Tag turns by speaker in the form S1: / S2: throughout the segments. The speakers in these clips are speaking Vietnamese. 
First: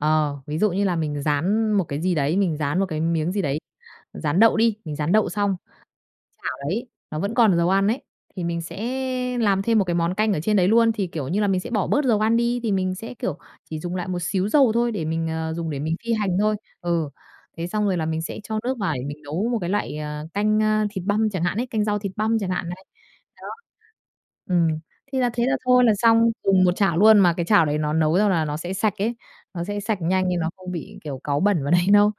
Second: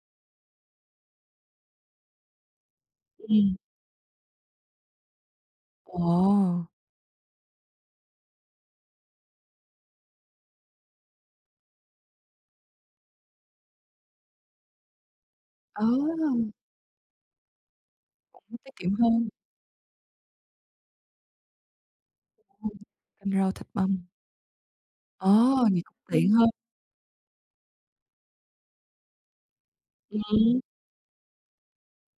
S1: Ờ, ví dụ như là mình rán một cái gì đấy, mình rán một cái miếng gì
S2: Ừm.
S1: đấy, rán đậu đi, mình rán đậu xong. Chảo
S2: Ồ.
S1: đấy, nó vẫn còn dầu ăn ấy, thì mình sẽ làm thêm một cái món canh ở trên đấy luôn, thì, kiểu như là, mình sẽ bỏ bớt dầu ăn đi thì mình sẽ, kiểu, chỉ dùng lại một xíu dầu thôi để mình, ờ, dùng để mình phi hành
S2: Ồ!
S1: thôi. Ừ. Thế xong rồi là mình sẽ
S2: Cũng
S1: cho
S2: tiết
S1: nước
S2: kiệm
S1: vào để mình
S2: hơn.
S1: nấu một cái loại, ờ, canh, ơ, thịt băm chẳng hạn ấy, canh rau thịt băm chẳng hạn
S2: Ừm,
S1: này.
S2: canh
S1: Đó.
S2: rau thịt băm.
S1: Ừm, thì là thế là
S2: Ồ! Vậy
S1: thôi là
S2: tiện
S1: xong,
S2: hơn.
S1: cùng một chảo luôn mà cái chảo đấy nó nấu xong là nó sẽ sạch ấy, nó sẽ sạch nhanh nên nó
S2: Ừm.
S1: không bị, kiểu, cáu bẩn vào đấy đâu.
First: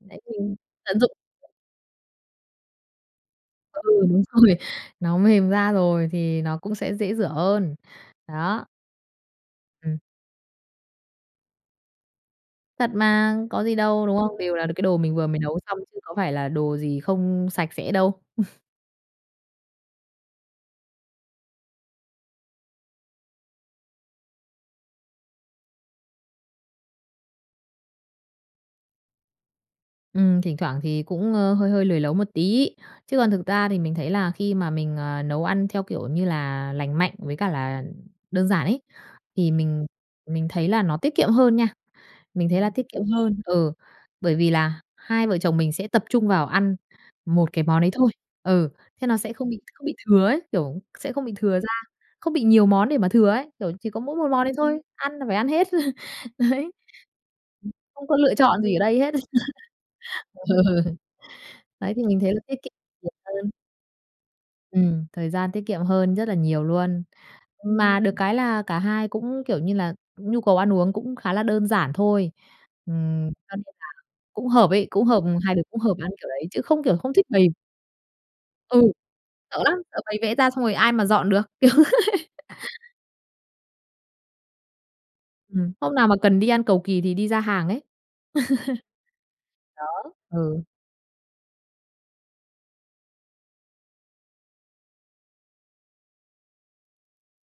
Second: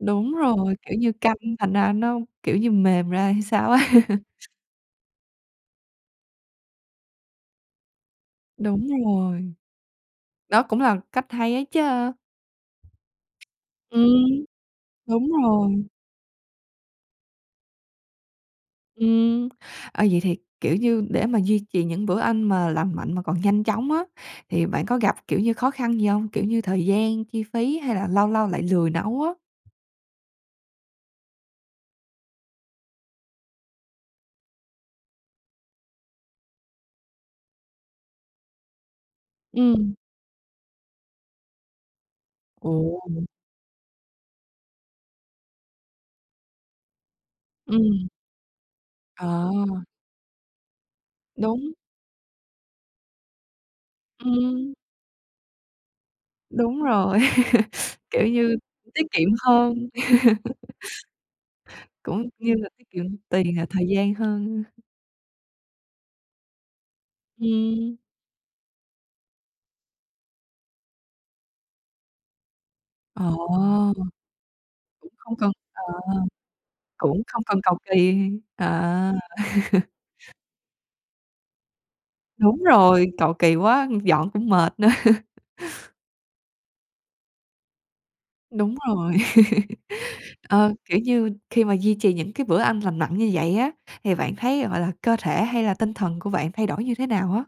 S1: Đấy thì
S2: Đúng rồi, kiểu
S1: tận dụng
S2: như canh thành ra nó, kiểu, như mềm ra hay sao á.
S1: Ừ, đúng rồi, nó mềm ra rồi thì nó cũng sẽ dễ rửa hơn, đó.
S2: Đúng rồi.
S1: Ừm.
S2: Đó cũng là cách hay ấy chứ.
S1: Thật mà, có gì
S2: Ừm,
S1: đâu, đúng hông? Đều là được cái đồ mình vừa
S2: đúng
S1: mới nấu xong
S2: rồi.
S1: chứ có phải là đồ gì không sạch sẽ đâu.
S2: Ừm, ờ, vậy thì, kiểu, như để mà duy trì những bữa ăn mà lành mạnh mà còn nhanh chóng á thì bạn có gặp, kiểu như, khó khăn gì hông? Kiểu như thời gian, chi phí hay là lâu lâu lại lười nấu á?
S1: Ừm, thỉnh thoảng thì cũng, ơ, hơi hơi lười nấu một tí. Chứ còn thực ra thì mình thấy là khi mà mình, ờ, nấu ăn theo kiểu như là lành mạnh với cả là đơn giản ấy thì mình
S2: Ừm.
S1: mình thấy là nó tiết kiệm hơn nha. Mình thấy là
S2: Ồ.
S1: tiết kiệm hơn, ừ, bởi vì là hai vợ chồng mình sẽ tập trung vào ăn một cái món đấy
S2: Ừm.
S1: thôi. Ừ, thế nó sẽ không bị
S2: À.
S1: không bị thừa ấy, kiểu, sẽ không bị thừa ra,
S2: Đúng.
S1: không bị nhiều món để mà thừa ấy, kiểu, chỉ có mỗi một món đấy
S2: Ừm.
S1: thôi, ăn là phải ăn hết. Đấy.
S2: Đúng rồi,
S1: Ừm, không có
S2: kiểu
S1: lựa
S2: như,
S1: chọn gì ở đây
S2: tiết
S1: hết.
S2: kiệm hơn.
S1: Ừ. Đấy thì mình
S2: Cũng
S1: thấy là
S2: như
S1: tiết
S2: là
S1: kiệm
S2: tiết kiệm
S1: nhiều hơn.
S2: tiền và thời gian hơn.
S1: Ừm, thời gian tiết kiệm hơn rất là nhiều luôn.
S2: Ừm.
S1: Mà được cái là cả hai cũng kiểu như là nhu cầu ăn uống cũng khá là đơn giản thôi,
S2: Ồ.
S1: ừm, cho nên là
S2: Cũng
S1: cũng hợp ấy, cũng hợp,
S2: không cần
S1: hai đứa cũng
S2: ờ,
S1: hợp ăn kiểu đấy chứ không kiểu không
S2: cũng
S1: thích
S2: không
S1: bày.
S2: cần cầu kỳ,
S1: Ừ,
S2: ờ.
S1: sợ lắm, sợ bày vẽ ra xong rồi ai mà dọn được, kiểu thế.
S2: Đúng rồi, cầu kỳ quá, ư, dọn cũng mệt nữa.
S1: Ừm, hôm nào mà cần đi ăn cầu kỳ thì đi ra hàng ấy.
S2: Đúng rồi.
S1: Đó, ừ.
S2: Ờ, kiểu như, khi mà duy trì những cái bữa ăn lành mạnh như vậy á, thì bạn thấy, gọi là, cơ thể hay là tinh thần của bạn thay đổi như thế nào á?